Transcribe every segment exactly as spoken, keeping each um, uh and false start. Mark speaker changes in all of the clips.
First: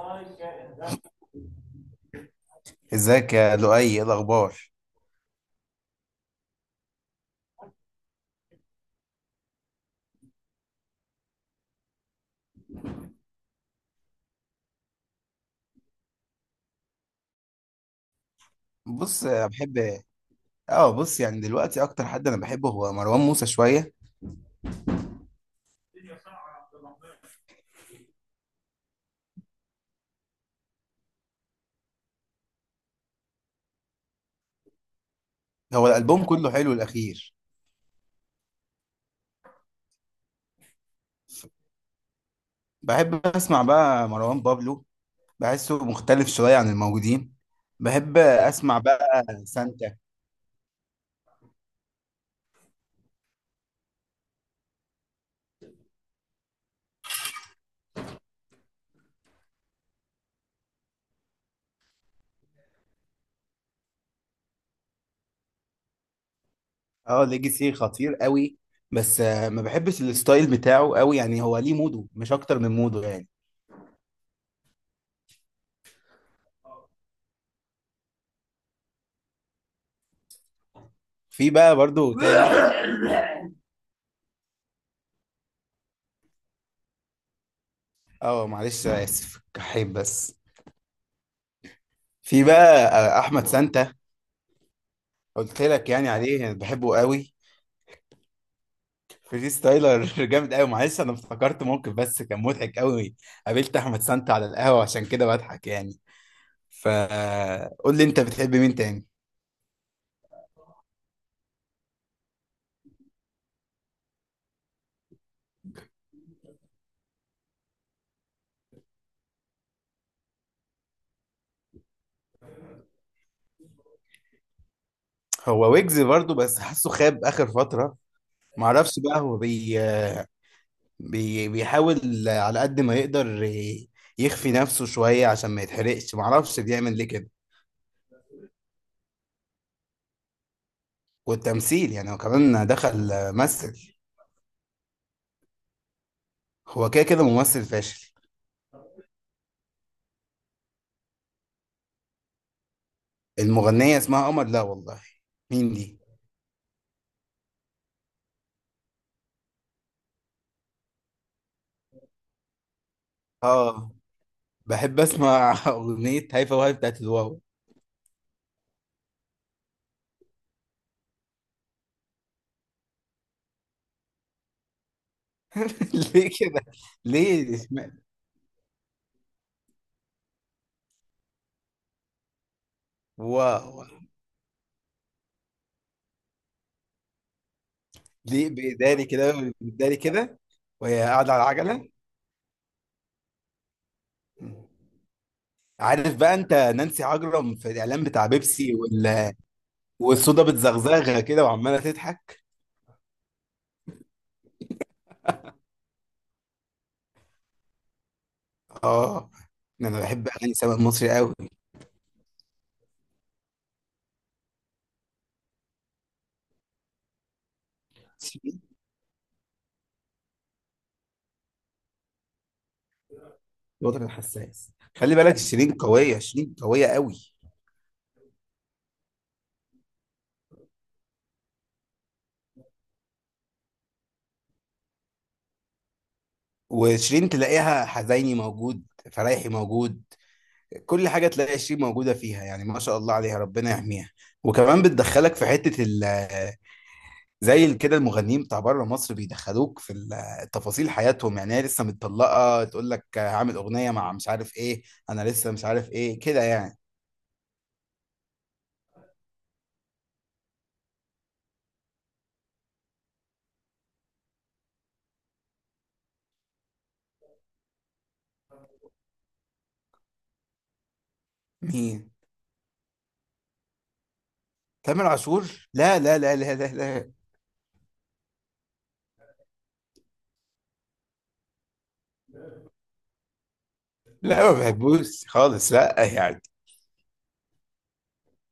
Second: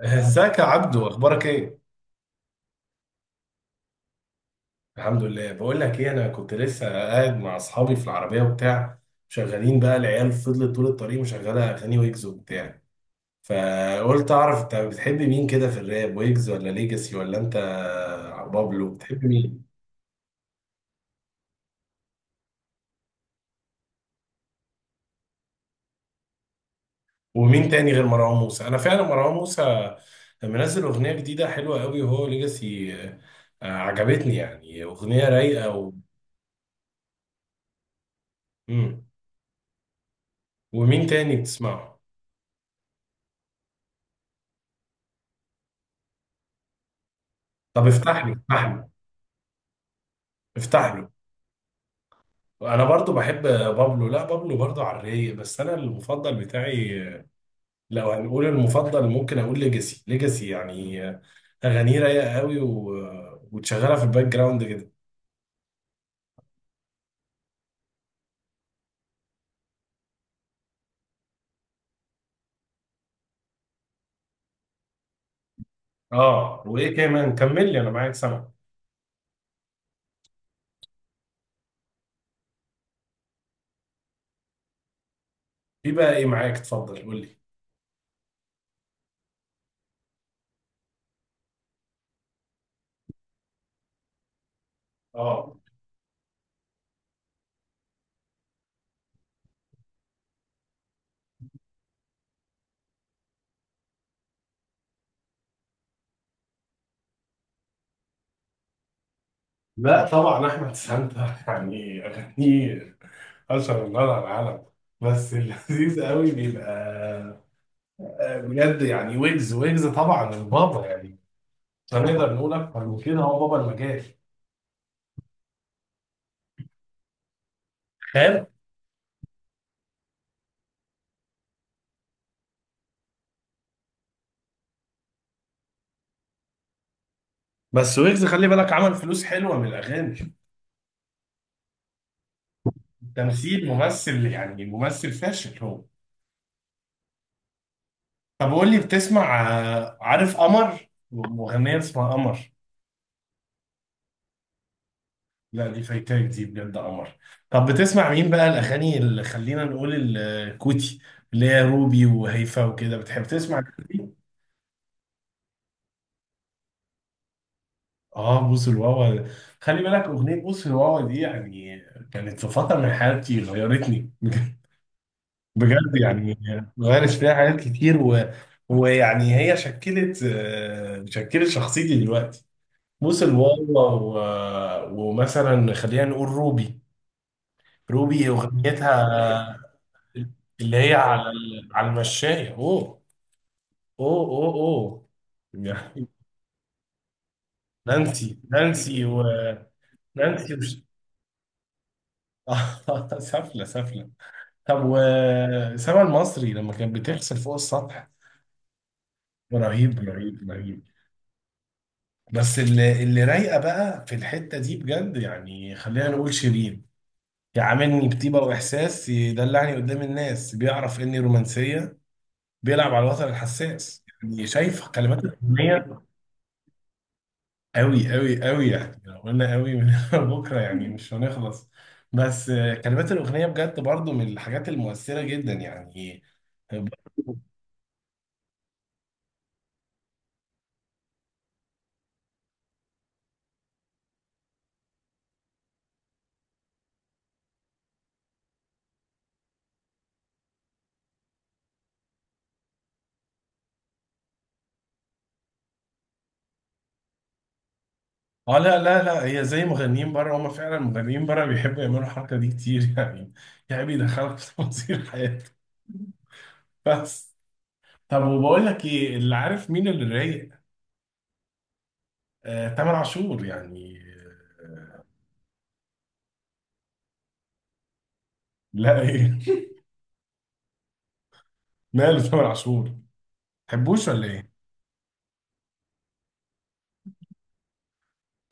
Speaker 1: ازيك يا عبدو؟ اخبارك ايه؟
Speaker 2: ازيك يا لؤي، ايه الاخبار؟
Speaker 1: الحمد لله. بقول لك ايه، انا كنت لسه قاعد مع اصحابي في العربيه وبتاع. شغالين بقى العيال، فضلت طول الطريق مشغله اغاني ويجز وبتاع. فقلت اعرف انت بتحب مين كده في الراب، ويجز ولا ليجاسي ولا انت بابلو؟ بتحب
Speaker 2: بص أنا
Speaker 1: مين؟
Speaker 2: بحب. اه بص، يعني دلوقتي اكتر حد انا بحبه هو مروان موسى شويه.
Speaker 1: ومين تاني غير مروان موسى؟ انا فعلا مروان موسى منزل اغنيه جديده حلوه قوي. وهو ليجاسي آه، آه، عجبتني يعني، اغنيه رايقه
Speaker 2: هو
Speaker 1: و...
Speaker 2: الالبوم كله حلو الاخير.
Speaker 1: مم. ومين تاني
Speaker 2: ف-
Speaker 1: بتسمعه؟
Speaker 2: بحب اسمع بقى مروان بابلو، بحسه مختلف شويه عن الموجودين.
Speaker 1: طب
Speaker 2: بحب
Speaker 1: افتح لي افتح
Speaker 2: اسمع
Speaker 1: لي
Speaker 2: بقى سانتا.
Speaker 1: افتح له. انا برضو بحب بابلو، لا بابلو برضو على الرايق، بس انا المفضل بتاعي لو هنقول المفضل ممكن اقول ليجاسي. ليجاسي يعني اغانيه رايقه قوي و... وتشغلها في الباك جراوند كده.
Speaker 2: اه ليجاسي خطير قوي، بس آه، ما بحبش الستايل بتاعه قوي، يعني هو ليه موده، مش اكتر من موده يعني.
Speaker 1: اه وايه كمان؟ كمل لي انا معاك سامع.
Speaker 2: في بقى برضو تاني.
Speaker 1: في بقى ايه معاك؟ اتفضل قول لي.
Speaker 2: اه معلش اسف كحيب بس. في بقى آه، احمد سانتا.
Speaker 1: اه
Speaker 2: قلت لك يعني عليه، انا بحبه قوي. فري ستايلر جامد قوي. معلش انا افتكرت موقف بس، كان مضحك قوي. قابلت احمد سانتا على القهوه، عشان كده بضحك يعني. فقول لي انت بتحب مين تاني؟
Speaker 1: لا طبعا احمد سانتا يعني اغانيه اشهر النار على العالم، بس اللذيذ قوي بيبقى آه، بجد يعني. ويجز، ويجز طبعا البابا يعني، مش هنقدر نقول اكتر من كده، هو بابا المجال.
Speaker 2: هو ويجز برضو، بس حاسه خاب اخر فتره.
Speaker 1: فاهم.
Speaker 2: معرفش بقى، هو بي... بي... بيحاول على قد ما يقدر ي- يخفي نفسه شويه عشان ما يتحرقش، معرفش بيعمل ليه كده.
Speaker 1: بس ويجز خلي بالك عمل فلوس حلوه من الاغاني.
Speaker 2: والتمثيل، يعني هو كمان دخل.
Speaker 1: تمثيل،
Speaker 2: مثل.
Speaker 1: ممثل يعني ممثل فاشل هو.
Speaker 2: هو كده كده ممثل فاشل.
Speaker 1: طب قول لي، بتسمع آه، عارف قمر؟ مغنيه اسمها قمر؟
Speaker 2: المغنيه اسمها قمر؟ لا والله،
Speaker 1: لا
Speaker 2: مين
Speaker 1: دي
Speaker 2: دي؟
Speaker 1: فايتاك، دي بجد قمر. طب بتسمع مين بقى الاغاني اللي خلينا نقول الكوتي، اللي هي روبي وهيفا وكده؟ بتحب تسمع الحاجات
Speaker 2: اه،
Speaker 1: دي؟
Speaker 2: بحب اسمع اغنيه هيفا، وهاي بتاعت الواو.
Speaker 1: اه بوس الواوا. خلي بالك اغنيه بوس الواوا دي يعني كانت في فتره من حياتي غيرتني بجد
Speaker 2: ليه
Speaker 1: يعني.
Speaker 2: كده؟
Speaker 1: غيرت فيها
Speaker 2: ليه
Speaker 1: حاجات
Speaker 2: اسمها
Speaker 1: كتير و... ويعني هي شكلت آه، شكلت شخصيتي دلوقتي. بوس
Speaker 2: واو؟
Speaker 1: الواوا. و... ومثلا خلينا نقول روبي. روبي
Speaker 2: ليه
Speaker 1: اغنيتها
Speaker 2: بيداري كده بيداري كده،
Speaker 1: اللي هي
Speaker 2: وهي
Speaker 1: على
Speaker 2: قاعده على
Speaker 1: ال- على
Speaker 2: العجله.
Speaker 1: المشاية. اوه اوه اوه اوه يعني.
Speaker 2: عارف بقى انت نانسي عجرم في الاعلان بتاع
Speaker 1: نانسي
Speaker 2: بيبسي
Speaker 1: نانسي و
Speaker 2: وال... والصودا
Speaker 1: نانسي وش...
Speaker 2: بتزغزغها كده وعماله تضحك؟
Speaker 1: آه، سفلة سفلة. طب وسما المصري لما كانت بتغسل فوق السطح،
Speaker 2: اه،
Speaker 1: رهيب
Speaker 2: انا بحب
Speaker 1: رهيب
Speaker 2: اغاني سامر
Speaker 1: رهيب.
Speaker 2: مصري قوي.
Speaker 1: بس اللي اللي رايقه بقى في الحته دي بجد يعني خلينا نقول شيرين. يعاملني بطيبه
Speaker 2: شيرين.
Speaker 1: واحساس، يدلعني قدام الناس، بيعرف اني رومانسيه، بيلعب على الوتر
Speaker 2: الوطن
Speaker 1: الحساس، يعني
Speaker 2: الحساس.
Speaker 1: شايف
Speaker 2: خلي
Speaker 1: كلمات
Speaker 2: بالك، شيرين
Speaker 1: الاغنيه.
Speaker 2: قويه، شيرين قويه قوي.
Speaker 1: قوي قوي قوي يعني لو قلنا قوي من بكره يعني مش هنخلص. بس آه، كلمات الاغنيه بجد برضو من الحاجات المؤثره جدا يعني.
Speaker 2: وشيرين تلاقيها حزيني موجود، فرايحي موجود، كل حاجة تلاقي شيء موجودة فيها يعني، ما شاء الله عليها، ربنا يحميها. وكمان بتدخلك في حتة ال، زي ال- كده المغنيين بتاع بره مصر بيدخلوك في ال- تفاصيل حياتهم، يعني هي لسه متطلقة تقول لك هعمل أغنية مع مش عارف إيه، أنا لسه مش عارف إيه كده يعني.
Speaker 1: اه لا لا لا، هي زي مغنيين بره، هم فعلا مغنيين بره بيحبوا يعملوا الحركه دي كتير يعني، يعني بيدخلك في تفاصيل حياتك بس. طب وبقول لك ايه اللي، عارف مين اللي رايق؟
Speaker 2: مين؟
Speaker 1: آه، تامر عاشور يعني. آه،
Speaker 2: تامر عاشور؟ لا لا لا لا لا لا.
Speaker 1: لا ايه. ماله تامر عاشور، تحبوش ولا ايه؟
Speaker 2: لا ما بحبوش خالص، لا يعني.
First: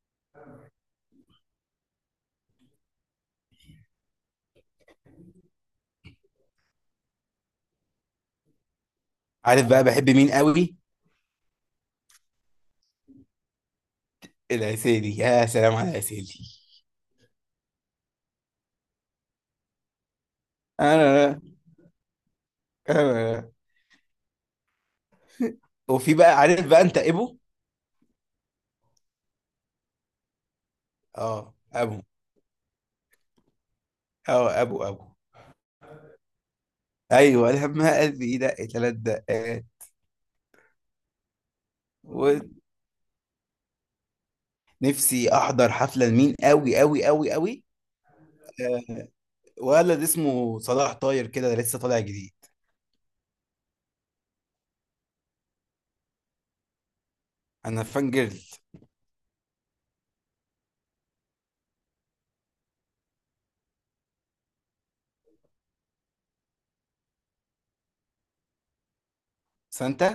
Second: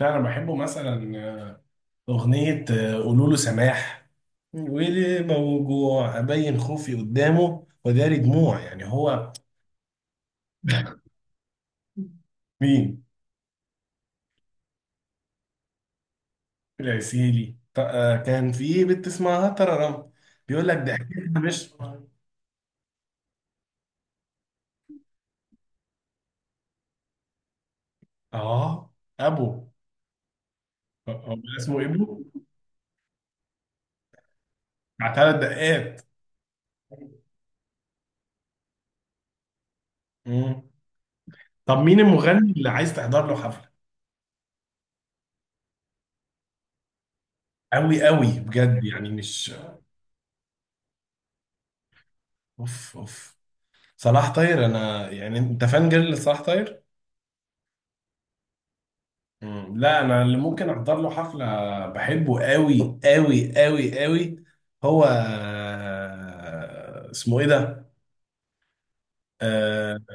Speaker 1: لا انا بحبه، مثلا آه، اغنية آه، قولوا له سماح، وليه موجوع ابين خوفي قدامه وداري دموع، يعني هو.
Speaker 2: عارف بقى بحب مين قوي؟
Speaker 1: مين؟
Speaker 2: العسيلي، يا سلام على العسيلي.
Speaker 1: العسيلي. ط- آه، كان في بنت اسمها تررم، بيقول لك ده أكيد
Speaker 2: انا
Speaker 1: مش.
Speaker 2: انا أنا- وفي بقى، عارف بقى انت ابو؟
Speaker 1: اه ابو. هو
Speaker 2: اه
Speaker 1: اسمه
Speaker 2: ابو.
Speaker 1: ابو،
Speaker 2: اه ابو ابو.
Speaker 1: بتاع ثلاث دقات.
Speaker 2: ايوه، لما قلبي يدق ثلاث دقات.
Speaker 1: مم. طب مين المغني اللي عايز تحضر له حفلة؟
Speaker 2: ونفسي احضر حفله لمين قوي قوي قوي قوي،
Speaker 1: أوي أوي بجد
Speaker 2: آه،
Speaker 1: يعني مش.
Speaker 2: ولد اسمه صلاح طاير كده، ده لسه طالع جديد.
Speaker 1: أوف أوف. صلاح طاير؟ أنا يعني، أنت فان جيرل لصلاح طاير؟
Speaker 2: انا فان جيرل.
Speaker 1: مم. لا أنا اللي ممكن أحضر له حفلة، بحبه أوي أوي أوي أوي. هو آه، اسمه إيه ده؟ آه،
Speaker 2: سانتا.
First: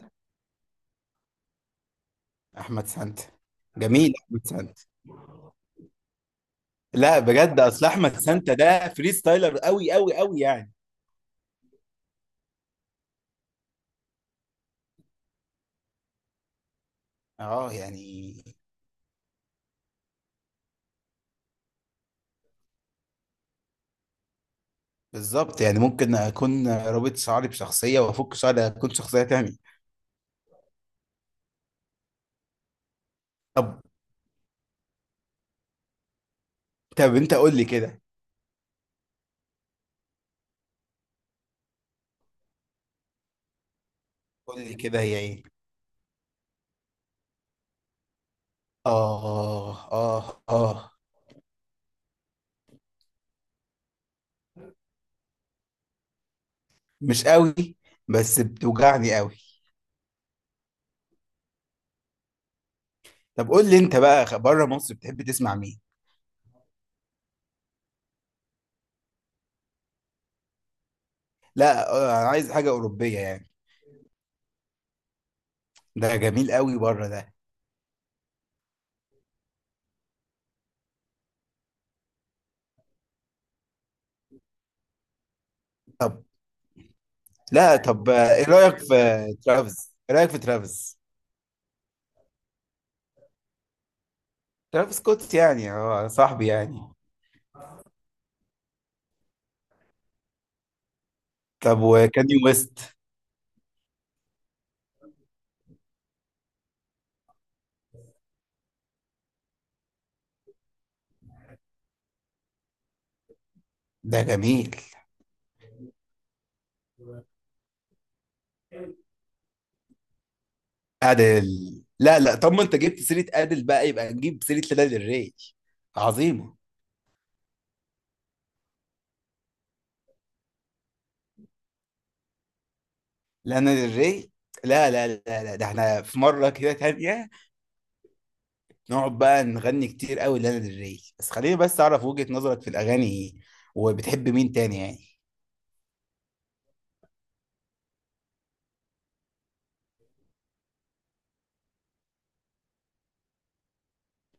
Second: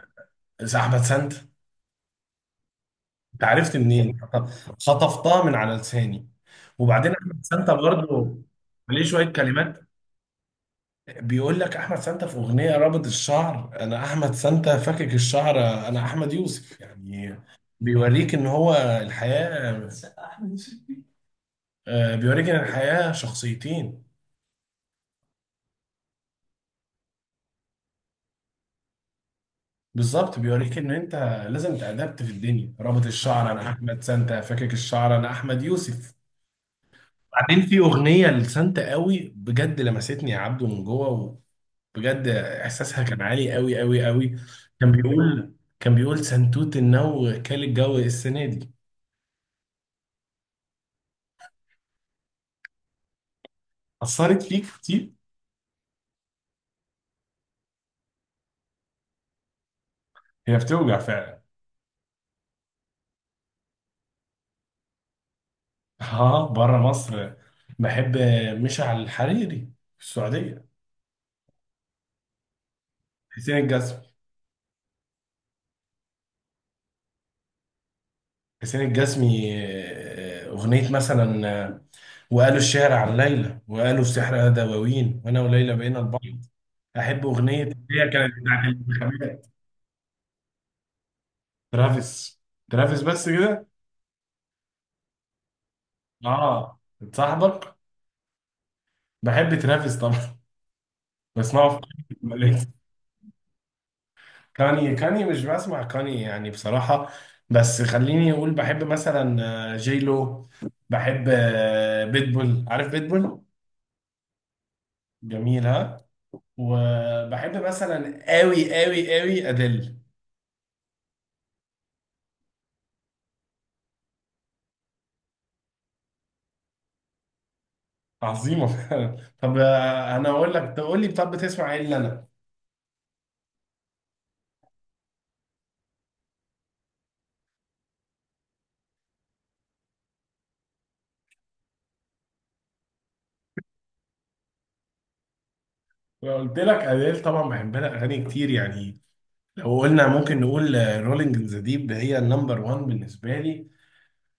Speaker 1: أحمد سانت.
Speaker 2: احمد سانتا.
Speaker 1: أنت عرفت
Speaker 2: جميل
Speaker 1: منين؟
Speaker 2: احمد سانتا.
Speaker 1: خطفتها من على لساني. وبعدين
Speaker 2: لا
Speaker 1: أحمد
Speaker 2: بجد،
Speaker 1: سانت
Speaker 2: اصل احمد
Speaker 1: برضه،
Speaker 2: سانتا ده
Speaker 1: عليه
Speaker 2: فري
Speaker 1: شوية
Speaker 2: ستايلر
Speaker 1: كلمات.
Speaker 2: قوي قوي قوي يعني.
Speaker 1: بيقول لك احمد سانتا في اغنيه رابط الشعر انا احمد سانتا، فاكك الشعر انا احمد يوسف، يعني
Speaker 2: اه
Speaker 1: بيوريك
Speaker 2: يعني.
Speaker 1: ان هو الحياه آه، بيوريك ان الحياه شخصيتين.
Speaker 2: بالظبط، يعني ممكن اكون رابط شعري بشخصيه، وافك شعري اكون شخصيه تانية.
Speaker 1: بالظبط بيوريك ان انت لازم تأدبت في الدنيا. رابط الشعر انا
Speaker 2: طب.
Speaker 1: احمد سانتا، فاكك الشعر انا احمد يوسف.
Speaker 2: طب انت قول
Speaker 1: بعدين
Speaker 2: لي
Speaker 1: في
Speaker 2: كده.
Speaker 1: اغنيه لسانتا قوي بجد لمستني يا عبده من جوه، وبجد احساسها كان عالي قوي قوي قوي.
Speaker 2: قول لي
Speaker 1: كان
Speaker 2: كده، هي ايه؟
Speaker 1: بيقول كان بيقول سنتوت النو كال الجو السنه دي،
Speaker 2: آه آه آه.
Speaker 1: أثرت فيك كتير.
Speaker 2: مش قوي، بس بتوجعني قوي.
Speaker 1: هي بتوجع فعلا.
Speaker 2: طب قول لي أنت بقى، بره مصر بتحب تسمع مين؟
Speaker 1: اه بره مصر. بحب مشعل الحريري في السعودية.
Speaker 2: لا آه، أنا عايز حاجة أوروبية يعني.
Speaker 1: حسين الجسمي،
Speaker 2: ده جميل قوي بره ده.
Speaker 1: حسين الجسمي آه، أغنية مثلا آه، وقالوا الشعر عن ليلى، وقالوا السحر دواوين، وأنا وليلى بقينا
Speaker 2: طب،
Speaker 1: البحر. أحب أغنية اللي
Speaker 2: لا
Speaker 1: هي
Speaker 2: طب،
Speaker 1: كانت
Speaker 2: آه، إيه
Speaker 1: بتاعت
Speaker 2: رأيك في
Speaker 1: الانتخابات.
Speaker 2: ترافيس؟ إيه رأيك في ترافيس؟
Speaker 1: ترافيس، ترافيس بس كده.
Speaker 2: ترافيس سكوت يعني، آه صاحبي
Speaker 1: اه
Speaker 2: يعني.
Speaker 1: صاحبك. بحب ترافيس طبعا، بسمعه.
Speaker 2: طب وكاني
Speaker 1: في
Speaker 2: ويست؟
Speaker 1: كاني، كاني مش بسمع كاني يعني بصراحة. بس خليني أقول بحب مثلا آه، جي لو. بحب آه، بيتبول، عارف بيتبول؟
Speaker 2: ده جميل.
Speaker 1: جميل ها. وبحب مثلا قوي قوي قوي أديل.
Speaker 2: أدل. لا لا، طب ما أنت جبت سيرة أدل بقى، يبقى نجيب سيرة لانا del ري. عظيمة.
Speaker 1: عظيمة فعلا. طب آه، أنا أقول لك تقول لي، طب بتسمع إيه اللي أنا؟
Speaker 2: لانا ديل ري، لا لا لا لا، ده احنا في مرة كده تانية نقعد بقى نغني كتير قوي لانا ديل ري، بس خليني بس اعرف وجهة نظرك في الاغاني ايه، وبتحب مين تاني يعني.
Speaker 1: لو قلت لك أديل طبعا بحب لها أغاني كتير يعني. لو قلنا ممكن نقول رولينج ذا ديب، هي النمبر واحد بالنسبة لي.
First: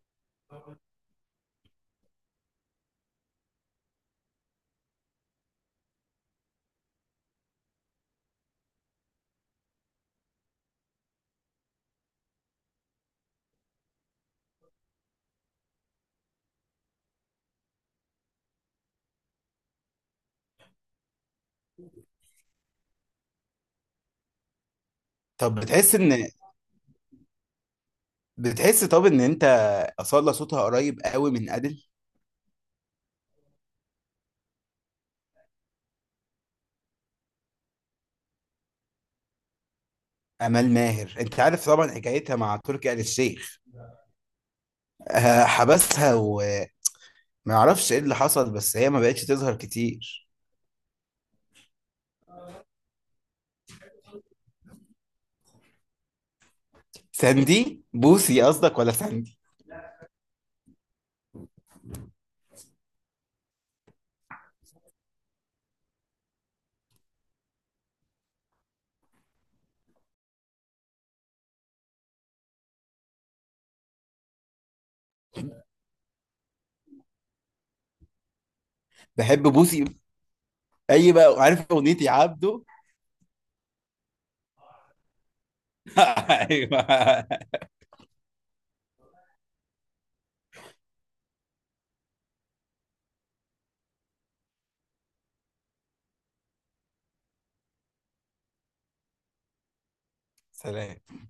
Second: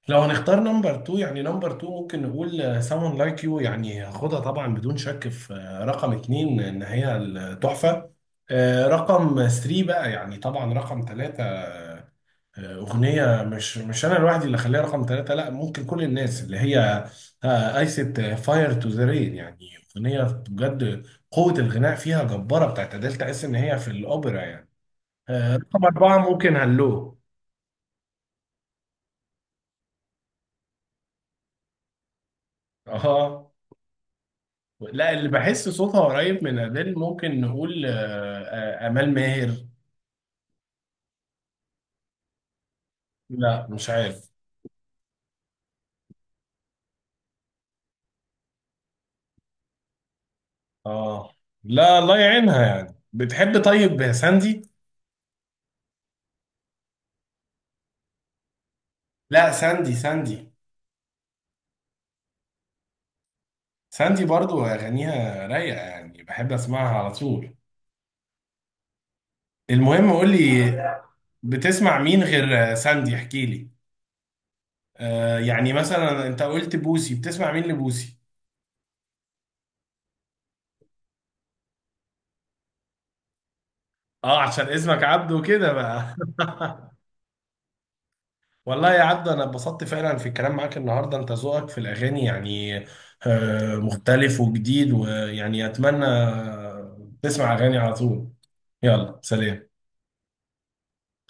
Speaker 1: لو هنختار نمبر اتنين، يعني نمبر اتنين ممكن نقول someone like you، يعني هاخدها طبعا بدون شك في آه، رقم اتنين ان هي التحفة. آه، رقم ثلاثة بقى يعني. طبعا رقم ثلاثة آه، اغنية مش مش انا لوحدي اللي اخليها رقم ثلاثة، لا ممكن كل الناس اللي هي ايست فاير تو ذا رين يعني. اغنية بجد قوة الغناء فيها جبارة بتاعت أديل، تحس ان هي في الاوبرا يعني.
Speaker 2: طب
Speaker 1: آه، رقم
Speaker 2: بتحس ان،
Speaker 1: اربعة ممكن هلو.
Speaker 2: بتحس طب ان انت اصالة صوتها قريب قوي من ادل؟
Speaker 1: اه لا، اللي بحس صوتها قريب من أديل ممكن نقول آه، آه، آمال ماهر.
Speaker 2: امال ماهر، انت عارف طبعا حكايتها مع تركي آل الشيخ؟
Speaker 1: لا مش عارف.
Speaker 2: آه، حبسها، وما اعرفش ايه اللي حصل، بس هي ما بقتش تظهر كتير.
Speaker 1: اه لا، الله يعينها يعني. بتحب طيب ساندي؟
Speaker 2: ساندي بوسي قصدك، ولا ساندي؟
Speaker 1: لا ساندي، ساندي. ساندي برضو أغانيها رايقة يعني، بحب أسمعها على طول. المهم قول لي، بتسمع مين غير آه، ساندي؟ احكي لي. آه يعني مثلا انت قلت بوسي، بتسمع مين لبوسي؟
Speaker 2: بحب بوسي. اي بقى، عارف اغنيتي عبده؟
Speaker 1: اه عشان اسمك عبده كده بقى.
Speaker 2: ايوه.
Speaker 1: والله يا عبد انا اتبسطت فعلا في الكلام معاك النهارده، انت ذوقك في الاغاني يعني آه، مختلف وجديد، ويعني اتمنى تسمع اغاني على طول. يلا، سلام.
Speaker 2: سلام.